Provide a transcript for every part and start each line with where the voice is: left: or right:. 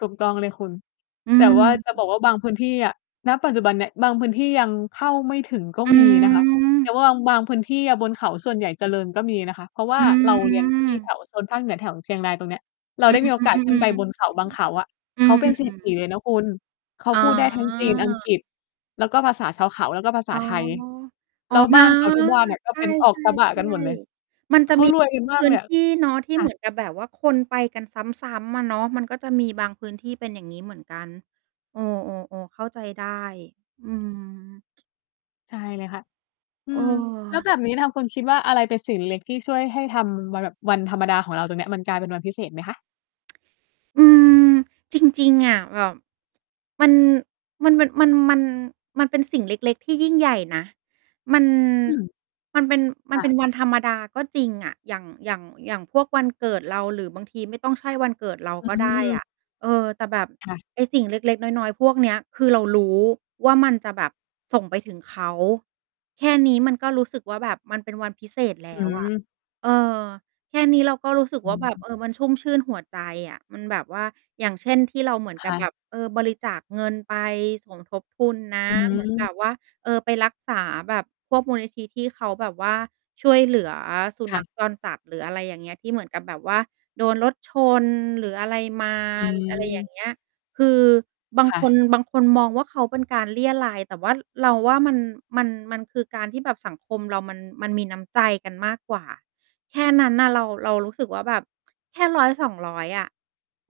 left: ถูกต้องเลยคุณ
right: อื
left: แต่ว่าจะบ
right: ม
left: อกว่าบางพื้นที่อะ ณ ปัจจุบันเนี่ย บางพื้นที่ยังเข้าไม่ถึงก็
right: อื
left: มีนะคะ แต่
right: ม
left: ว่าบาง บางพื้นที่อะบนเขาส่วนใหญ่เจริญก็มีนะคะ เพราะว่
right: อ
left: า
right: ื
left: เรา เรียนที่แ
right: ม
left: ถวโซนภาคเหนือแถวเชียงรายตรงเนี้ย เร
right: อ
left: า
right: ื
left: ได้
right: อ
left: มีโอกาส ขึ้นไปบนเขาบางเขา
right: ๆ
left: อะ
right: ๆ อื
left: เขา
right: อ
left: เป
right: ๆ อ
left: ็น เศร
right: ื
left: ษ
right: อ
left: ฐี
right: ๆ
left: เลยนะคุณ เขา
right: อ๋
left: พ
right: อ
left: ูดได้ทั้งจีน อังกฤษ แล้วก็ภาษาชาวเขา แล้วก็ภาษ
right: อ
left: า
right: ๋อ
left: ไทย
right: อ
left: แ
right: ๋
left: ล
right: อ
left: ้วบ้านเขาทุกบ้านอะ ก็
right: ค
left: เป
right: ่ะ
left: ็นออ
right: ใ
left: ก
right: ช
left: กระบะกั
right: ่
left: นหมดเลย
right: ๆ ๆ มันจ
left: เข
right: ะ
left: า
right: มี
left: รวยกันม
right: พ
left: าก
right: ื
left: เ
right: ้
left: ล
right: น
left: ยอ
right: ท
left: ะ
right: ี่เนาะที่
left: ค่
right: เหม
left: ะ
right: ือนกับแบบว่าคนไปกันซ้ำ ๆ อะเนาะ มันก็จะมีบางพื้นที่เป็นอย่างงี้เหมือนกัน เออ ๆ ๆ เข้าใจได้ อืม
left: ใช่เลยค่ะ อื
right: เอ
left: ม แล้ว
right: อ
left: แบบนี้ทางคุณคิดว่าอะไรเป็นสิ่งเล็ก ๆ ที่ช่วยให้ทำ บ แบบวันธรรมดาของเราตรงเนี้ย มันกลายเป็นวันพิเศษไหมคะ?
right: อืม จริง ๆ อะ แบบ มัน มันแบบ มัน มัน มัน มันเป็นสิ่งเล็ก ๆ ที่ยิ่งใหญ่นะ มัน
left: อืม
right: มันเป็น มั
left: ค
right: น
left: ่
right: เป
left: ะ
right: ็นวันธรรมดาก็จริงอะ อย่าง อย่าง อย่างพวกวันเกิดเรา หรือบางทีไม่ต้องใช่วันเกิดเรา
left: อ
right: ก็ได้อ
left: ืม
right: ะ เออ แต่แบบ
left: ค่ะ
right: ไอ้สิ่งเล็ก ๆ น้อย ๆ พวกเนี้ยคือเรารู้ว่ามันจะแบบส่งไปถึงเขา แค่นี้มันก็รู้สึกว่า แบบมันเป็นวันพิเศษแ
left: อ
right: ล
left: ื
right: ้ว อะ
left: ม
right: เออ แค่นี้เราก็รู้สึก
left: อื
right: ว่าแบบ เ
left: ม
right: ออ มันชุ่มชื่นหัวใจอะ มันแบบว่า อย่างเช่น ที่เราเหมือน
left: ค
right: กั
left: ่
right: บแบ
left: ะ
right: บ เออ บริจาคเงินไปสมทบทุนนะ
left: อื
right: เหมือนแบ
left: ม
right: บว่า เออ ไปรักษา แบบพวกมูลนิธิที่เขาแบบว่าช่วยเหลือสุ
left: ค
right: น
left: ่
right: ัข
left: ะ
right: จรจัด หรืออะไรอย่างเงี้ย ที่เหมือนกับแบบว่า โดนรถชน หรืออะไรมา
left: อ
right: อะไรอย่า
left: ืม
right: งเงี้ย คือบาง
left: ค่
right: คน
left: ะ
right: บางคนมองว่า เขาเป็นการเรี่ยไร แต่ว่า เราว่า มัน มัน มันคือการที่แบบสังคมเรามัน มันมีน้ำใจกันมากกว่า แค่นั้นน่ะ เรา เรารู้สึกว่าแบบแค่ 100-200 อะ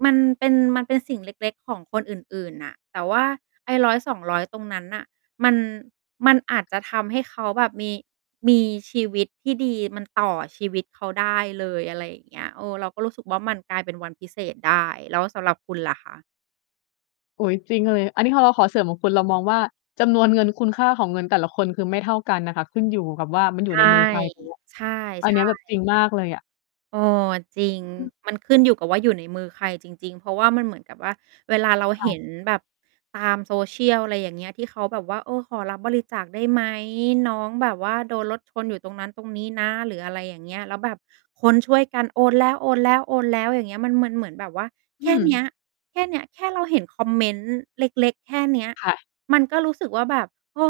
right: มันเป็น มันเป็นสิ่งเล็ก ๆ ของคนอื่น ๆ น่ะ แต่ว่าไอ้ 100-200 ตรงนั้นน่ะ มัน มันอาจจะทำให้เขาแบบมี มีชีวิตที่ดี มันต่อชีวิตเขาได้เลย อะไรอย่างเงี้ย เออ เราก็รู้สึกว่า มันกลายเป็นวันพิเศษได้ แล้วสำหรับคุณล่ะคะ?
left: อุ๊ย! จริงเลย อันนี้ขอเรา ขอเสริมของคุณเรามองว่า จำนวนเงินคุณค่าของเงินแต่ละคนคือไม่เท่ากันน่ะค่ะ ขึ้นอยู่กับว่ามันอยู
right: ใช
left: ่ใ
right: ่
left: นมือใครตรง เนี้ย
right: ใช่
left: อั
right: ใ
left: น
right: ช
left: เนี้ยแบบ จริ
right: ่
left: งมากเลยอะ
right: เออ จริง
left: อืม
right: มันขึ้นอยู่กับว่าอยู่ในมือใครจริง ๆ เพราะว่ามันเหมือนกับว่า เวลาเรา
left: ค่
right: เห็
left: ะ
right: นแบบตาม Social อะไรอย่างเงี้ย ที่เขาแบบว่า เออ ขอรับบริจาคได้ไหม น้องแบบว่า โดนรถชนอยู่ตรงนั้นตรงนี้นะ หรืออะไรอย่างเงี้ย แล้วแบบคนช่วยกันโอนแล้ว ๆ ๆ อย่างเงี้ย มัน มันเหมือนแบบว่า
left: อ
right: แค
left: ื
right: ่เนี้ย
left: ม
right: แค่เนี้ย แค่เราเห็นคอมเมนต์เล็ก ๆ แค่เนี้ย
left: ค่ะ
right: มันก็รู้สึกว่าแบบ เออ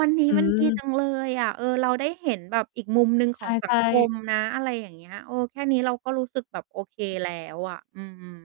right: วันนี
left: อ
right: ้มันดีจ
left: ืม
right: ังเลยอะ เออ เราได้เห็นแบบอีกมุมหนึ่งข
left: ใ
right: องสั
left: ช
right: ง
left: ่
right: คม
left: ๆ
right: นะ อะไรอย่างเงี้ย เออ แค่นี้เราก็รู้สึกแบบโอเคแล้วอะ อืม